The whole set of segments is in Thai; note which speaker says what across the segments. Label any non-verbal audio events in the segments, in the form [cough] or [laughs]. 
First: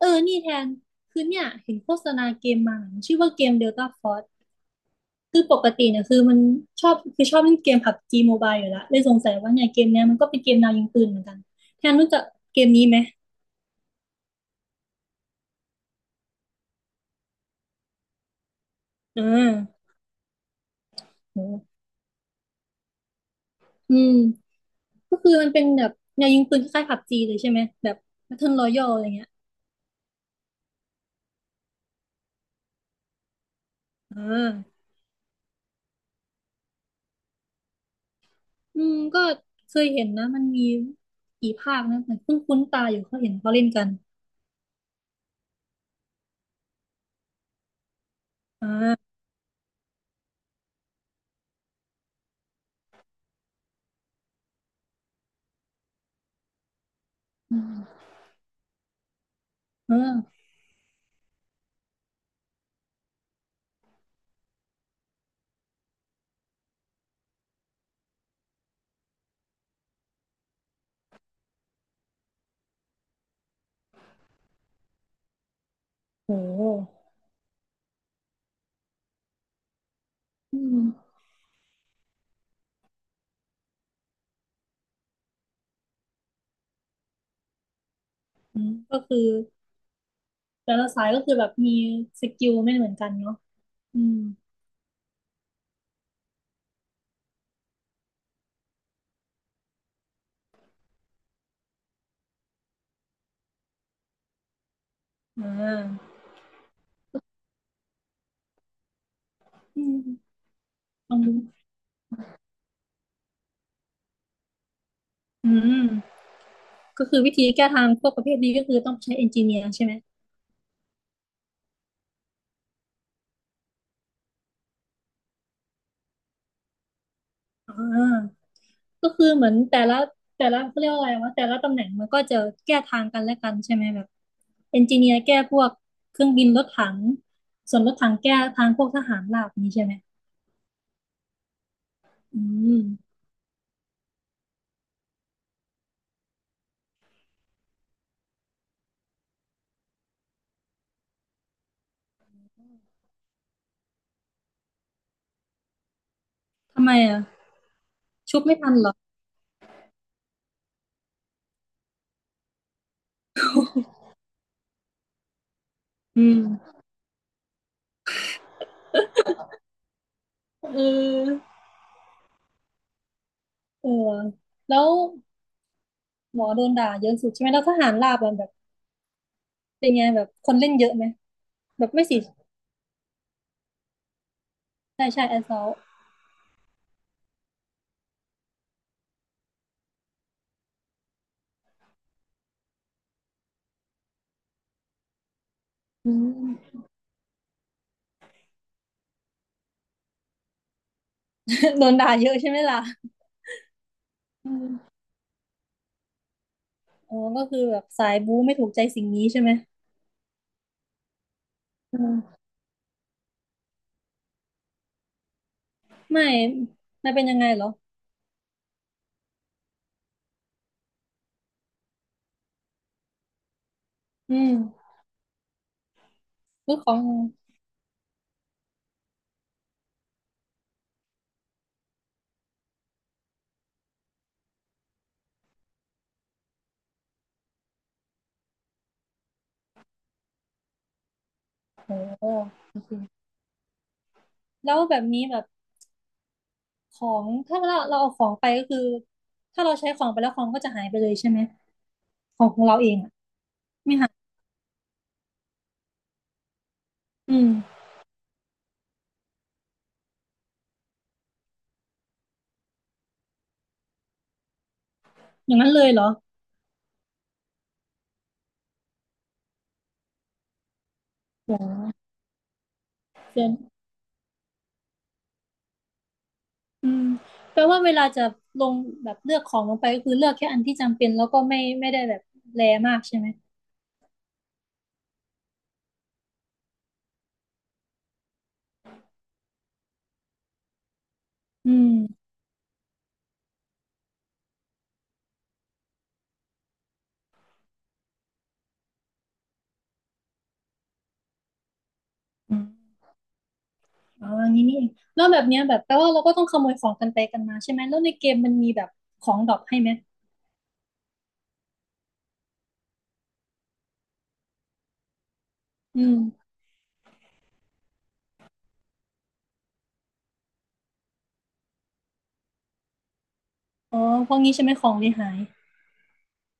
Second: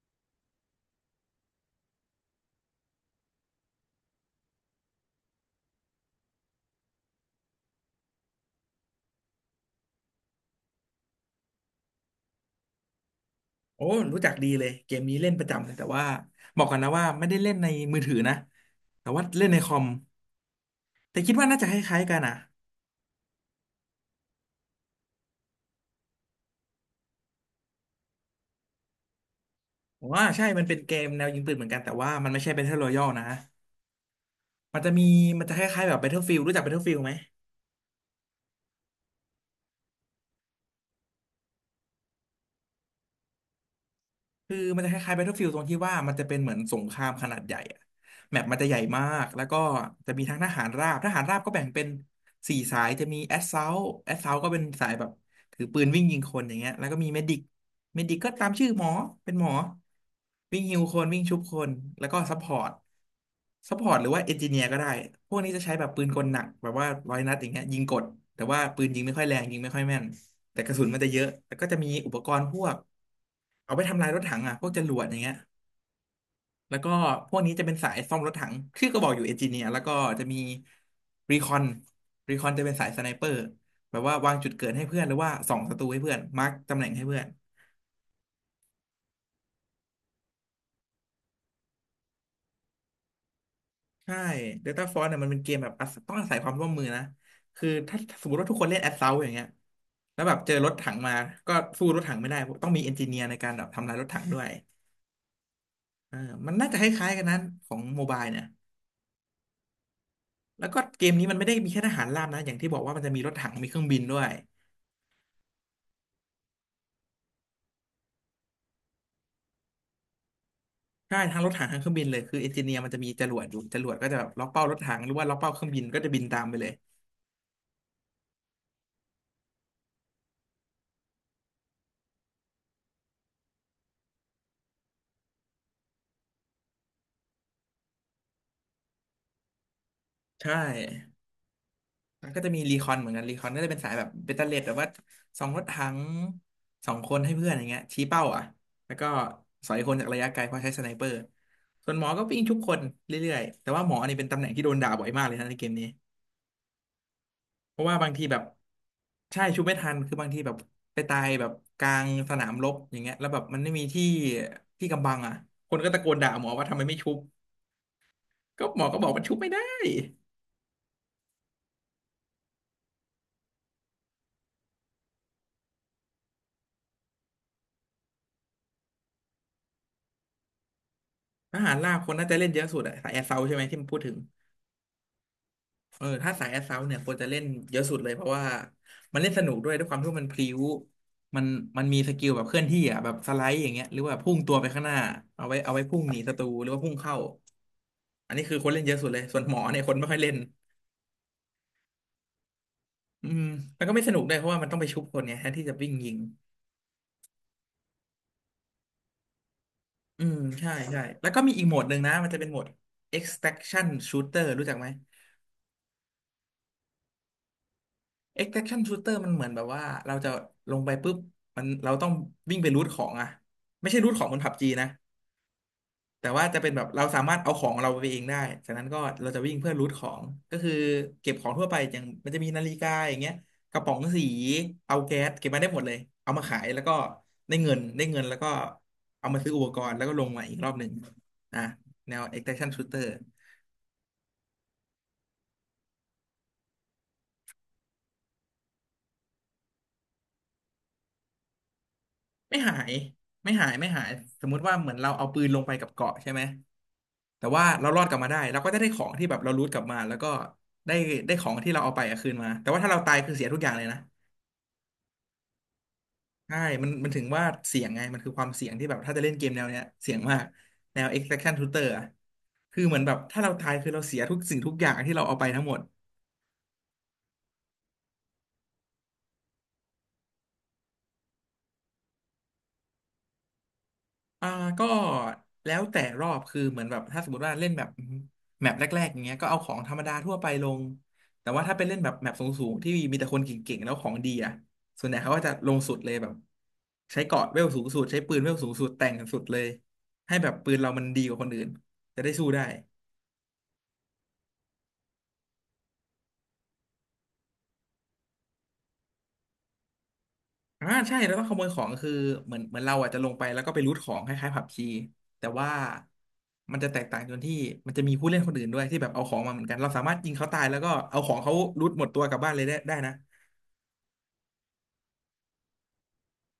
Speaker 1: เออ นี่แทน คือเนี่ยเห็นโฆษณาเกมมาชื่อว่าเกม Delta Force คือปกติเนี่ยคือมันชอบเล่นเกม PUBG Mobile อยู่แล้วเลยสงสัยว่าเนี่ยเกมเนี้ยมันก็เป็นเกมแนวยิงปืนเหมือนกัน แทนรู้จักเกมนี้ไหม
Speaker 2: โอ้รู้จักดีเลยเกมนี้เล่นประจำเลยแต่ว่าบอกกันนะว่าไม่ได้เล่นในมือถือนะแต่ว่า
Speaker 1: อ่
Speaker 2: เล่นในคอ
Speaker 1: า
Speaker 2: มแต่คิดว่าน่าจะค
Speaker 1: โห
Speaker 2: ล้ายๆกันอ่ะ
Speaker 1: อืมก็คือมันเป็นแบบแนวยิงปืนคล้ายๆ PUBG เลยใช่ไหม แบบ Battle Royale อะไรเงี้ย
Speaker 2: ว่าใช่มันเป็นเกมแนวยิงปืนเหมือนกันแต่ว่ามันไม่ใช่ Battle Royale นะ
Speaker 1: อ่
Speaker 2: มัน
Speaker 1: า
Speaker 2: จะมีมันจะคล้ายๆแบบ Battlefield รู้จัก Battlefield ไหม
Speaker 1: อืมก็เคยเห็นนะมันมีกี่ภาคนะแต่เพิ่งคุ้นตาอยู่เขาเห็นเขาเล่นกัน
Speaker 2: คือมันจะคล้ายๆ Battlefield ตรงที่ว่ามันจะเป็นเหมือนสงครามขนาดใหญ่อะแมปมันจะ
Speaker 1: อ่
Speaker 2: ใหญ่มา
Speaker 1: า
Speaker 2: กแล้วก็จะมีทั้งทหารราบก็แบ่งเป็นสี่สายจะมี Assault ก็เป็นสายแบบถือปืนวิ่งยิงคนอย่างเงี้ยแล้วก็มี
Speaker 1: อืม
Speaker 2: Medic ก็ตามชื่อหมอเป็นหมอ
Speaker 1: เออ
Speaker 2: วิ่งฮิวคนวิ่งชุบคนแล้วก็ Support หรือว่า Engineer ก็ได้พวกนี้จะใช้แบบปืนกลหนักแบบว่าร้อยนัดอย่างเงี้ยยิงกดแต่ว่าปืนยิงไม่ค่อยแรงยิงไม่ค่อยแม่นแต่กระสุนมันจะเยอะแล้วก็จะมีอุปกรณ์พวก เอาไปทำลายรถถังอ่ะพวกจรวดอย่างเงี้ย
Speaker 1: โ
Speaker 2: แล้วก็
Speaker 1: ห
Speaker 2: พวกนี้จะเป็นสายซ่อมรถถังชื่อก็บอกอยู่เอนจิเนียร์แล้วก็จะมี
Speaker 1: อืม
Speaker 2: รีคอนรีคอนจะเป็นสายสไนเปอร์แบบว่าวางจุดเกิดให้เพื่อนหรือว่าส่องศัตรูให้เพื่อนมาร์กตำแหน่งให้เพื่อน
Speaker 1: อืมก็คือ แต่ละสายก็คือแบบมีสกิลไม่เหมือนกันเนาะอื
Speaker 2: ใช่
Speaker 1: ม
Speaker 2: เดลต้าฟอร์เนี่ยมันเป็นเกมแบบอาศัยต้องอาศัยความร่วมมือนะคือถ้าสมมติว่าทุกคนเล่นแอ s ซ u ลตอย่างเงี้ยแล้วแบบเจอรถถังมาก็สู้รถถังไม่ได้ต้องมีเอนจิเนียร์ในการแบบทำลายรถถังด้วย
Speaker 1: อ่
Speaker 2: เอ
Speaker 1: า
Speaker 2: อมันน่าจะคล้ายๆกันนั้นของโมบายเนี่ย
Speaker 1: อืม
Speaker 2: แล้วก็เก
Speaker 1: ล
Speaker 2: ม
Speaker 1: อง
Speaker 2: นี้
Speaker 1: ดู
Speaker 2: มันไม่ได้มีแค่ทหารราบนะอย่างที่บอกว่ามันจะมีรถถังมีเครื่องบินด้วย
Speaker 1: อืมก็คือวิธีแก้ทางพวกประเภทนี้ก็คือต้องใช้เอนจิเนียร์ใช่ไหม
Speaker 2: ใช่ทั้งรถถังทั้งเครื่องบินเลยคือเอนจิเนียร์มันจะมีจรวดอยู่จรวดก็จะแบบล็อกเป้ารถถังหรือว่าล็อกเป้าเครื่องบินก็จะบินตามไปเลย
Speaker 1: อ่าก็คือเหมือนแต่ละเขาเรียกว่าอะไรวะแต่ละตำแหน่งมันก็จะแก้ทางกันและกันใช่ไหมแบบเอนจิเนียร์แก้พวกเครื่องบินรถถังส่วนรถถังแก้ทางพวกทหารราบนี้ใช่ไหม
Speaker 2: ใช่แล้ว
Speaker 1: อื
Speaker 2: ก็จะมีรีคอนเหมือน
Speaker 1: ม
Speaker 2: กันรีคอนก็จะเป็นสายแบบเบตเตอเลดแบบว่าสองรถถังสองคนให้เพื่อนอย่างเงี้ยชี้เป้าอ่ะแล้วก็สอยคนจากระยะไกลเพราะใช้สไนเปอร์ส่วนหมอก็วิ่งทุกคนเรื่อยๆแต่ว่าหมอนี่เป็นตำแหน่งที่โดนด่าบ่อยมากเลยนะในเกมนี้
Speaker 1: ทำไมอ่ะ
Speaker 2: เพราะว่าบางทีแบ
Speaker 1: ชุ
Speaker 2: บ
Speaker 1: บไม่ทันเหรอ
Speaker 2: ใช่ชุบไม่ทันคือบางทีแบบไปตายแบบกลางสนามรบอย่างเงี้ยแล้วแบบมันไม่มีที่กำบังอ่ะคนก็ตะโกน
Speaker 1: อื
Speaker 2: ด่า
Speaker 1: ม
Speaker 2: หมอว่าทำไมไม่ชุบก็หมอก็บอกมันชุบไม่ได้
Speaker 1: เออเออ แล้ว หมอโดนด่าเยอะสุดใช่ไหมแล้วทหารราบอะแบบเป็นไงแบบคนเล่นเยอะไหม
Speaker 2: ทหาร
Speaker 1: แบบ
Speaker 2: ลาบ
Speaker 1: ไม่
Speaker 2: คน
Speaker 1: สิ
Speaker 2: น่าจะเล่นเยอะสุดอะสายแอสเซาใช่ไหมที่มันพูดถึง
Speaker 1: ใช่ใช่แอสซอล
Speaker 2: เออถ้าสายแอสเซาเนี่ยควรจะเล่นเยอะสุดเลยเพราะว่ามันเล่นสนุกด้วยด้วยความที่ว่ามันพลิ้วมันมันมีสกิลแบบเคลื่อนที่อ่ะแบบสไลด์อย่างเงี้ยหรือว่าพุ่งตัวไปข้างหน้าเอาไว้พุ่ง
Speaker 1: อื
Speaker 2: หนีศัตรูหรือ
Speaker 1: ม
Speaker 2: ว่าพุ่งเข้าอันนี้คือคนเล่นเยอะสุดเลยส่วนหมอเนี่ยคนไม่ค่อยเล่น
Speaker 1: [laughs] โดนด่าเยอะใช่ไหมล่ะ
Speaker 2: อืมแล้วก็ไม่สนุกด้วยเพ
Speaker 1: อื
Speaker 2: ราะว่ามัน
Speaker 1: ม
Speaker 2: ต้องไปชุบคนเนยแทนที่จะวิ่งยิง
Speaker 1: อ๋อก็คือแบบสายบู๊ไม่ถูกใจสิ่งนี้ใช่ไหม
Speaker 2: อืมใช่แล้วก็มีอีกโหมดหนึ่
Speaker 1: อื
Speaker 2: งนะมันจะ
Speaker 1: ม
Speaker 2: เป็นโหมด extraction shooter รู้จักไหม
Speaker 1: ไม่ไม่เป็นยังไงเหรอ
Speaker 2: extraction shooter มันเหมือนแบบว่าเราจะลงไปปุ๊บเราต้องวิ่งไปรูทของอะไม่ใช่รูทของบ
Speaker 1: อื
Speaker 2: น
Speaker 1: ม
Speaker 2: ผับจีนะ แต่ว่าจะเป็น
Speaker 1: ซื้อ
Speaker 2: แบบ
Speaker 1: ขอ
Speaker 2: เรา
Speaker 1: ง
Speaker 2: สามารถเอาของเราไปเองได้จากนั้นก็เราจะวิ่งเพื่อรูทของก็คือเก็บของทั่วไปอย่างมันจะมีนาฬิกาอย่างเงี้ยกระป๋องสีเอาแก๊สเก็บมาได้หมดเลยเอามาขายแล้วก็ได้เงินแล้วก็เอามาซื้ออุปกรณ์แล้วก็ลงมาอีกรอบหนึ่งอ่ะ
Speaker 1: โอ้
Speaker 2: แนว
Speaker 1: โห
Speaker 2: extraction
Speaker 1: โอเค
Speaker 2: shooter
Speaker 1: แล้วแบบนี้แบบของถ้าเราเอาของไปก็คือถ้าเราใช้ของไปแล้วของก็จะหายไปเลยใช่ไหมของ
Speaker 2: ไม่
Speaker 1: ของ
Speaker 2: หา
Speaker 1: เราเอ
Speaker 2: ย
Speaker 1: งอะ
Speaker 2: ไม่หายไม่
Speaker 1: ไม่
Speaker 2: หาย
Speaker 1: หาย
Speaker 2: สมมุติว่าเหมือนเราเอาปืนลงไปกับเกาะใช่ไหม
Speaker 1: อื
Speaker 2: แต่
Speaker 1: ม
Speaker 2: ว่าเรารอดกลับมาได้เราก็จะได้ของที่แบบเรารูทกลับมาแล้วก็ได้ได้ของที่เราเอาไปอะคืนมาแต่ว่าถ้าเราตายคือเสียทุกอย่างเลยนะ
Speaker 1: อย่างนั้นเลยเหรอ
Speaker 2: ใช่มันถึงว่าเสียงไงมันคือความเสี่ยงที่แบบถ้าจะเล่นเกมแนวเนี้ยเสี่ยงมากแนว
Speaker 1: โอ
Speaker 2: extraction
Speaker 1: ้
Speaker 2: shooter อะคือเหมือนแบบถ้าเราตาย
Speaker 1: เ
Speaker 2: คือเราเสียทุกสิ่งทุกอย่างที่เราเอาไปทั้งหมด
Speaker 1: อืมแปลว่าเวลาจะลงแบบเลือกของลงไปก็คือเลือกแค่อันที่จำเป็นแล้วก็ไม่ได้แบบแรมากใช่ไหม
Speaker 2: อ่าก็แล้วแต่รอบคือเหมือนแบบถ้าสมมติว่าเล่นแบบแมปแรกๆอย่างเงี้ยก็เอาของธรรมดาทั่วไปลงแต่ว่า
Speaker 1: อื
Speaker 2: ถ้าเป็นเล่นแบบ
Speaker 1: ม
Speaker 2: แมปสูงๆที่มีแต่คนเก่งๆแล้วของดีอ่ะส่วนใหญ่เขาก็จะลงสุดเลยแบบใช้เกราะเวลสูงสุดใช้ปืนเวลสูงสุดแต่งสุดเลยให้แบบปืนเรามันดีกว่าคนอื่นจะได้สู้
Speaker 1: อื
Speaker 2: ได้
Speaker 1: มอ๋ออย่างนี้นี่เองแล้วแบบเนี้ยแบบแปลว่าเราก็ต้องขโมยของกันไปกันมาใช่ไหมแล้วในเกมมันมีแบบของดรอปให้ไหม
Speaker 2: อ่าใช่แล้วก็ขโมยของคือเหมือนเราอ่ะจะลงไปแล้วก็ไปรูทของคล้ายๆผับจีแต่ว่า
Speaker 1: อืม
Speaker 2: มันจะแตกต่างตรงที่มันจะมีผู้เล่นคนอื่นด้วยที่แบบเอาของมาเหมือนกันเราสามารถยิงเขาตายแล้วก็เอาของเขารูทหมดตัวกลับบ้านเลยได้ได้นะ
Speaker 1: อ๋อพวกนี้ใช่ไหมของเลยหาย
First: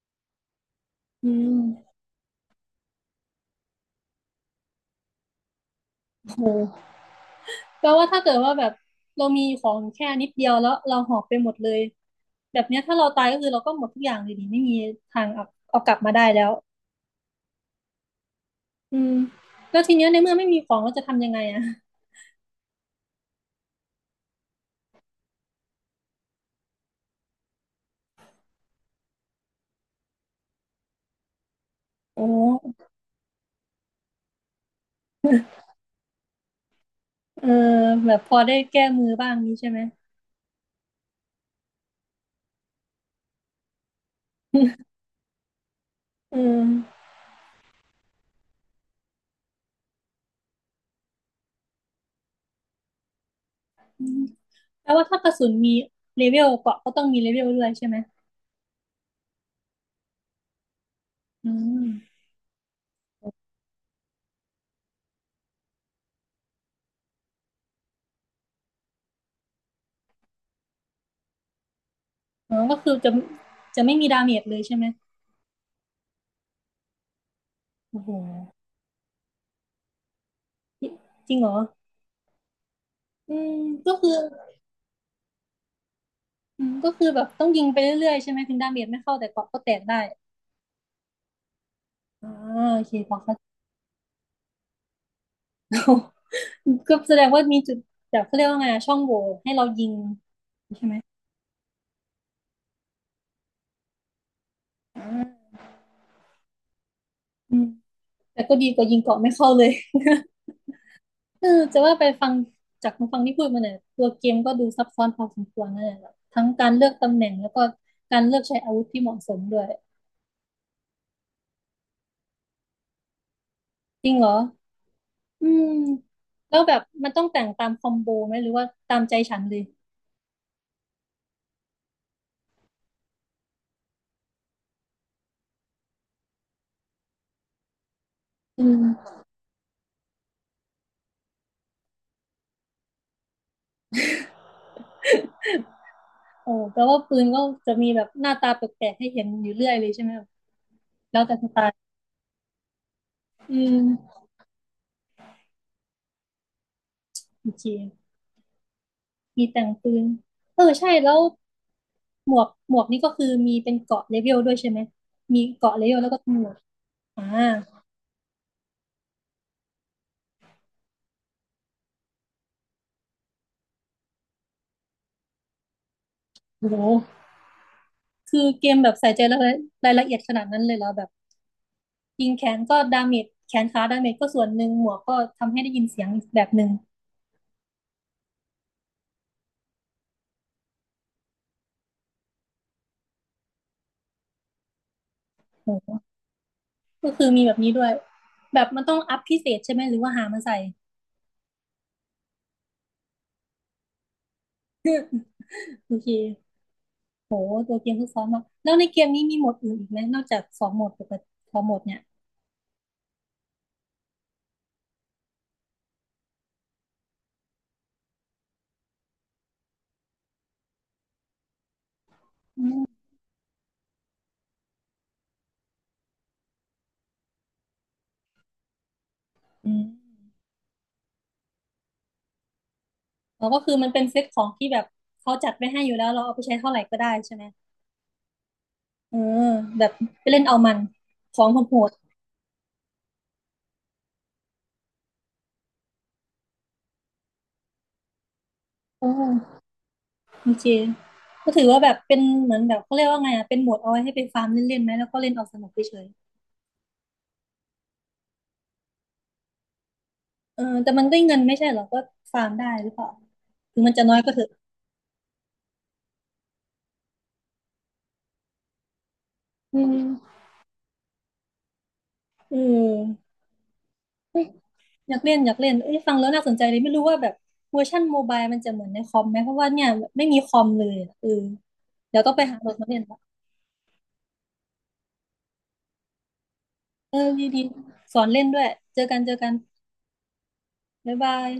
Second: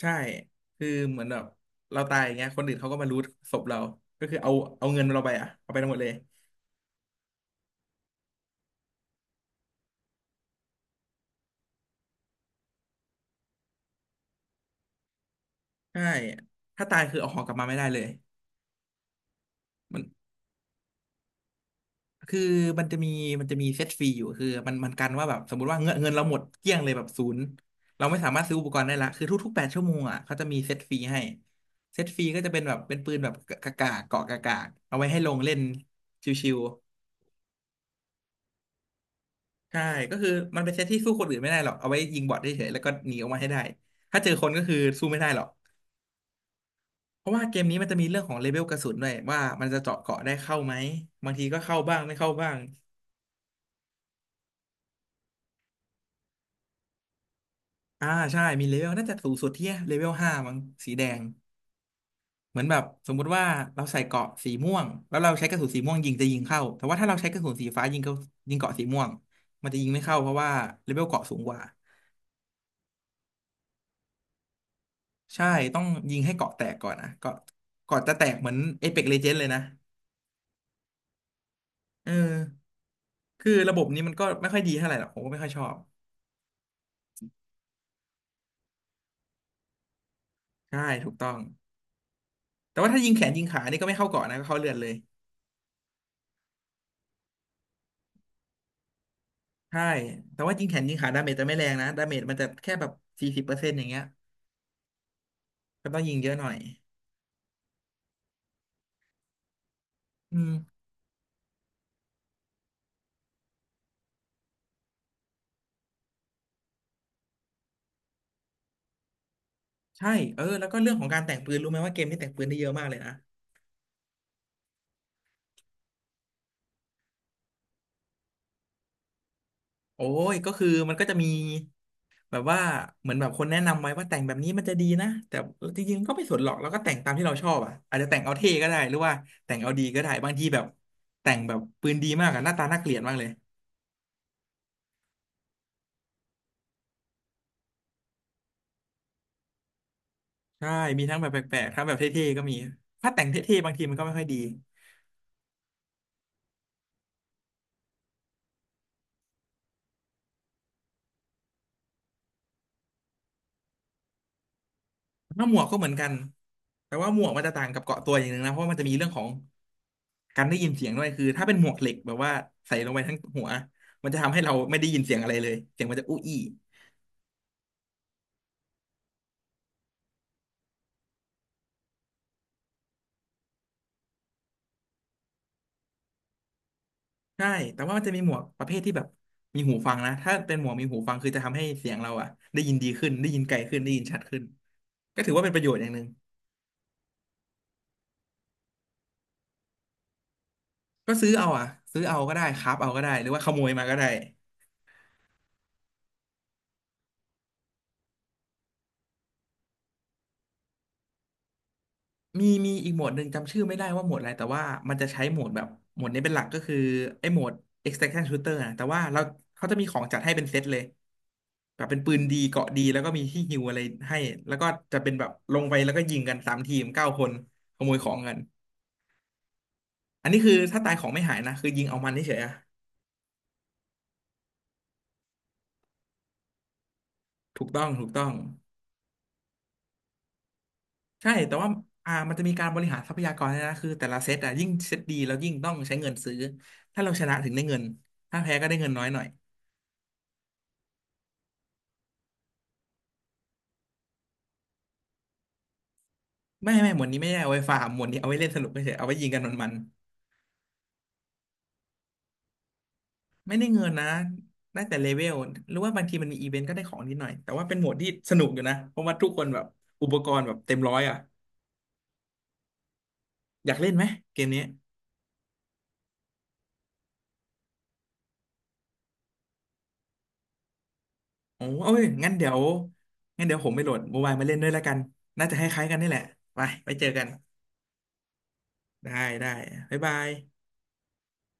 Speaker 2: ใช่คือเหมือน
Speaker 1: อื
Speaker 2: แบบ
Speaker 1: ม
Speaker 2: เราตายอย่างเงี้ยคนอื่นเขาก็มารูทศพเราก็คือเอาเอาเงินเราไปอ่ะเอาไปทั้งหมดเลย
Speaker 1: โหแปลว่าถ้าเกิดว่าแบบเรามีของแค่นิดเดียวแล้วเราหอบไปหมดเลยแบบเนี้ยถ้าเราตายก็คือเราก็หมดทุกอย่างเลยดิไม่มีทางเอาเอากลับ
Speaker 2: ใช่
Speaker 1: มาได้แล้ว
Speaker 2: ถ้าตายคือเอาของกลับมาไม่ได้เลย
Speaker 1: อืมแล้วที
Speaker 2: มัน
Speaker 1: เนี้ยในเมื่อไม่มีของเราจะทำยังไงอะ
Speaker 2: คือมันจะมีมันจะมีเซตฟรีอยู่คือมันมันกันว่าแบบสมมติว่าเงินเราหมดเกลี้ยงเลยแบบศูนย์เราไม่สามารถซื้ออุปกรณ์ได้ละคือทุกๆ8 ชั่วโมงอ่ะเขาจะมีเซตฟรีให้เซตฟรี
Speaker 1: โอ้
Speaker 2: ก็จะเป็นแบบเป็นปืนแบบกากาเกาะกากาเอาไว้ให้ลงเล่น
Speaker 1: [laughs]
Speaker 2: ชิว
Speaker 1: เออแบบพอได้แก้มือบ้างนี้ใช่
Speaker 2: ๆ
Speaker 1: ไหม
Speaker 2: ใช่ก็คือมันเป็นเซตที่สู้คนอื่นไม่ได้หรอกเอาไว้ยิงบอทเฉยๆแล้วก็หนีออกมาให้ได้ถ้าเจอคนก็คือสู้ไม่ได้หรอก
Speaker 1: เออ
Speaker 2: เพราะว่าเกมนี้มันจะมีเรื่องของเลเวลกระสุนด้วยว่ามันจะเจาะเกาะได้เข้าไหมบางทีก็เข้าบ้างไม่เข้าบ้าง
Speaker 1: อืมแปลว่าถ้ากระสุนมีเลเวลเกราะก็ต้องมีเลเวลด้วยใช่ไหม
Speaker 2: อ่าใช่มีเลเวลน่าจะสูงสุดที่เลเวล 5มั้งสีแดง
Speaker 1: อืม
Speaker 2: เหมือนแบบสมมุติว่าเราใส่เกราะสีม่วงแล้วเราใช้กระสุนสีม่วงยิงจะยิงเข้าแต่ว่าถ้าเราใช้กระสุนสีฟ้ายิงเข้ายิงเกราะสีม่วงมันจะยิงไม่เข้าเพราะว่าเลเวลเกราะสูงกว่า
Speaker 1: อ๋อก็คือจะไม่มีดาเมจเลยใช่ไหม
Speaker 2: ใช่ต้องยิงให้เกราะแตกก่อนนะเกราะเกราะ
Speaker 1: โอ้โห
Speaker 2: จะแตกเหมือนเอ e ป l กเลเจนด์ Legends เลยนะ
Speaker 1: จริจริงเหรอ
Speaker 2: เออ
Speaker 1: อื
Speaker 2: คือ
Speaker 1: ม
Speaker 2: ระบบ
Speaker 1: ก็
Speaker 2: นี้
Speaker 1: คื
Speaker 2: มั
Speaker 1: อ
Speaker 2: นก็ไม่ค่อยดีเท่าไหร่หรอกผมก็ไม่ค่อยชอบ
Speaker 1: อืมก็คือแบบต้องยิงไปเรื่อยๆใช่ไหมถึงดาเมจไม่เข้าแต่เกราะก็แตกได้
Speaker 2: ใช่ถูกต้อง
Speaker 1: อ่า
Speaker 2: แต่
Speaker 1: โอ
Speaker 2: ว่า
Speaker 1: เค
Speaker 2: ถ้ายิ
Speaker 1: พ
Speaker 2: ง
Speaker 1: อ
Speaker 2: แขน
Speaker 1: เข้า
Speaker 2: ยิ
Speaker 1: ใจ
Speaker 2: งขานี่ก็ไม่เข้าเกราะนะก็เข้าเลือดเลย
Speaker 1: [laughs] ก็แสดงว่ามีจุดแบบเขาเรียกว่าไงอะช่องโหว่ให้เรา
Speaker 2: ใช่
Speaker 1: ยิง
Speaker 2: แต่ว่ายิงแขน
Speaker 1: ใช่
Speaker 2: ยิ
Speaker 1: ไหม
Speaker 2: งขาดาเมจจะไม่แรงนะดาเมจมันจะแค่แบบ40%อย่างเงี้ย ก็ต้องยิงเยอะหน่อย
Speaker 1: อืม แต่ก็ดีกว่ายิงเกาะไม่เข้าเลย
Speaker 2: อืม
Speaker 1: [laughs] เออจะว่าไปฟังจากฟังที่พูดมาเนี่ยตัวเกมก็ดูซับซ้อนพอสมควรนะเนี่ยแบบทั้งการเลือกตำแหน่งแล้วก็การเลือกใช้อาวุธที่เหมาะสมด้วย
Speaker 2: ใช่แล้วก็เรื่องของการแต่งปืนรู้ไหมว่าเกมนี้แต่งปืนได้เยอะมากเลยนะ
Speaker 1: จริงเหรออืมแล้วแบบมันต้องแต่งตามคอมโบไหมหรือว่าตามใจฉันเลย
Speaker 2: โอ้ยก็คือมันก็จะมีแบบว่าเหมือนแบบคนแนะนำไว้ว่าแต่งแบบนี้มันจะดีนะแต่จริงๆก็ไม่สนหรอกแล้วก็แต่งตามที่เราชอบอ่ะอาจจะแต่งเอาเท่
Speaker 1: อื
Speaker 2: ก็ได้
Speaker 1: ม
Speaker 2: หรือว่าแต่งเอาดีก็ได้บางทีแบบแต่งแบบปืนดีมากอะหน้าตาน่าเกลียดมากเลย
Speaker 1: โอ้แปลว่าปืนก็จะมีแบบหน้าตาแปลกๆให้เห็นอยู่เรื่อยเลยใช่ไหมแบ
Speaker 2: ใช่มีทั้
Speaker 1: แล้
Speaker 2: ง
Speaker 1: ว
Speaker 2: แบบ
Speaker 1: แต่
Speaker 2: แป
Speaker 1: สไต
Speaker 2: ลก
Speaker 1: ล์
Speaker 2: ๆทั้งแบบเท่ๆก็มีถ้าแต่ง
Speaker 1: อื
Speaker 2: เท่ๆบาง
Speaker 1: ม
Speaker 2: ทีมันก็ไม่ค่อยดี
Speaker 1: โอเคมีแต่งปืนเออใช่แล้วหมวกนี่ก็คือมีเป็นเกราะเลเวลด้วยใช่ไหมมี
Speaker 2: ถ้าหมว
Speaker 1: เก
Speaker 2: ก
Speaker 1: ราะ
Speaker 2: ก็
Speaker 1: เล
Speaker 2: เหมือ
Speaker 1: เว
Speaker 2: น
Speaker 1: ล
Speaker 2: กั
Speaker 1: แล้
Speaker 2: น
Speaker 1: วก็หมวก
Speaker 2: แต่ว่าหม
Speaker 1: อ่า
Speaker 2: วกมันจะต่างกับเกาะตัวอย่างหนึ่งนะเพราะว่ามันจะมีเรื่องของ การได้ยินเสียงด้วยคือถ้าเป็นหมวกเหล็กแบบว่าใส่ลงไปทั้งหัวมันจะทำให้เราไม่ได้ยินเสียงอะไรเลยเสียงมันจะอู้อี้
Speaker 1: โอ้โห คือเกมแบบใส่ใจรายละเอียดขนาดนั้นเลยเหรอแบบยิงแขนก็ดาเมจแขนขาดาเมจก็ส่วนหนึ่งหมวกก็ทำให้ได้ยินเสียงอีกแบบหนึ่ง
Speaker 2: ใช่แต่ว่ามันจะมีหมวกประเภทที่แบบมีหูฟังนะถ้าเป็นหมวกมีหูฟังคือจะทำให้เสียงเราอะได้ยินดีขึ้นได้ยินไกลขึ้นได้ยินชัดขึ้นก็ถือว่าเป็นประโยช
Speaker 1: โอ้
Speaker 2: น์อ
Speaker 1: โห
Speaker 2: ย่างหนึ่ง
Speaker 1: ก็คือมีแบบนี้ด้วยแบบมันต้องอัพพิเศษใช่ไหมหรือว่าหามาใส่
Speaker 2: ก็ซื้อเอาอะซื้อเอาก็ได้ครับเอาก็ได้หรือว่าขโมยมาก็ได้
Speaker 1: โอเคโหตัวเกมซับซ้อนมากแล้วในเกมนี้มีโหมดอื่นอีกไหมนอกจากสองโหมดปกติสองโหมดเนี่ย
Speaker 2: มีอีกโหมดหนึ่งจำชื่อไม่ได้ว่าโหมดอะไรแต่ว่ามันจะใช้โหมดแบบโหมดนี้เป็นหลักก็คือไอ้โหมด extraction shooter นะแต่ว่าเราเขาจะมีของจัดให้เป็นเซตเลยแบบเป็นปืนดีเก
Speaker 1: อื
Speaker 2: ราะดี
Speaker 1: ม
Speaker 2: แล้วก็มีที่ฮิวอะไรให้แล้วก็จะเป็นแบบลงไปแล้วก็ยิงกัน3 ทีม 9 คนขโมยของกัน
Speaker 1: อืม
Speaker 2: อันนี้คือถ้าตายของไม่หายนะคือยิงเอามันเฉยๆอะ
Speaker 1: แล้วก็คือมันเป็นเซตของที่แบบเขาจัดไว้ให้อยู่แล้วเราเอาไปใช้เท่าไหร่ก็ได้ใช่ไหม
Speaker 2: ถูกต้องถูกต้อง
Speaker 1: เออแบบไปเล่นเอามัน
Speaker 2: ใช่
Speaker 1: ของ
Speaker 2: แต่ว่า
Speaker 1: โหด
Speaker 2: มันจะมีการบริหารทรัพยากรด้วยนะคือแต่ละเซตอะยิ่งเซตดีแล้วยิ่งต้องใช้เงินซื้อถ้าเราชนะถึงได้เงินถ้าแพ้ก็ได้เงินน้อยหน่อย
Speaker 1: โอ โอเคก็ถือว่าแบบเป็นเหมือนแบบเขาเรียกว่าไงอ่ะเป็นโหมดเอาไว้ให้ไปฟาร์มเล่นๆไหมแล้วก็เล่นเอาสนุกเฉย
Speaker 2: ไม่ไม่หมวดนี้ไม่ได้เอาไว้ฟาร์มหมวดนี้เอาไว้เล่นสนุกเฉยๆเอาไว้ยิงกันมัน
Speaker 1: ๆเออแต่มันได้เงินไม่ใช่เหรอก็ฟาร์มได้หรือเปล่า
Speaker 2: ๆไม่ได้
Speaker 1: ถึง
Speaker 2: เงิน
Speaker 1: มันจะ
Speaker 2: นะ
Speaker 1: น้อยก็เถอะ
Speaker 2: ได้แต่เลเวลหรือว่าบางทีมันมีอีเวนต์ก็ได้ของนิดหน่อยแต่ว่าเป็นหมวดที่สนุกอยู่นะเพราะว่าทุกคนแบบ
Speaker 1: อืม
Speaker 2: อุปกรณ์แบบเต็มร้อยอ่ะ
Speaker 1: เออ
Speaker 2: อยากเล่นไหมเก
Speaker 1: เอ้ย
Speaker 2: มนี้
Speaker 1: อยากเล่นเอ้ยฟังแล้วน่าสนใจเลยไม่รู้ว่าแบบเวอร์ชันโมบายมันจะเหมือนในคอมไหมเพราะว่าเนี่ยไม่มีคอมเลยอะเออ
Speaker 2: โอ้โอ้ย
Speaker 1: เดี๋ยว
Speaker 2: งั้
Speaker 1: ต้
Speaker 2: น
Speaker 1: องไป
Speaker 2: เดี๋ย
Speaker 1: หา
Speaker 2: ว
Speaker 1: โหลดมาเล่นละ
Speaker 2: ผมไปโหลดโมบายมาเล่นด้วยแล้วกันน่าจะคล้ายๆกันนี่แหละไปไปเจอ
Speaker 1: เออ
Speaker 2: กัน
Speaker 1: ดีๆสอนเล่นด้วยเจอ
Speaker 2: ได้
Speaker 1: กันเจอ
Speaker 2: ได้
Speaker 1: กัน
Speaker 2: บ๊ายบาย
Speaker 1: บ๊ายบาย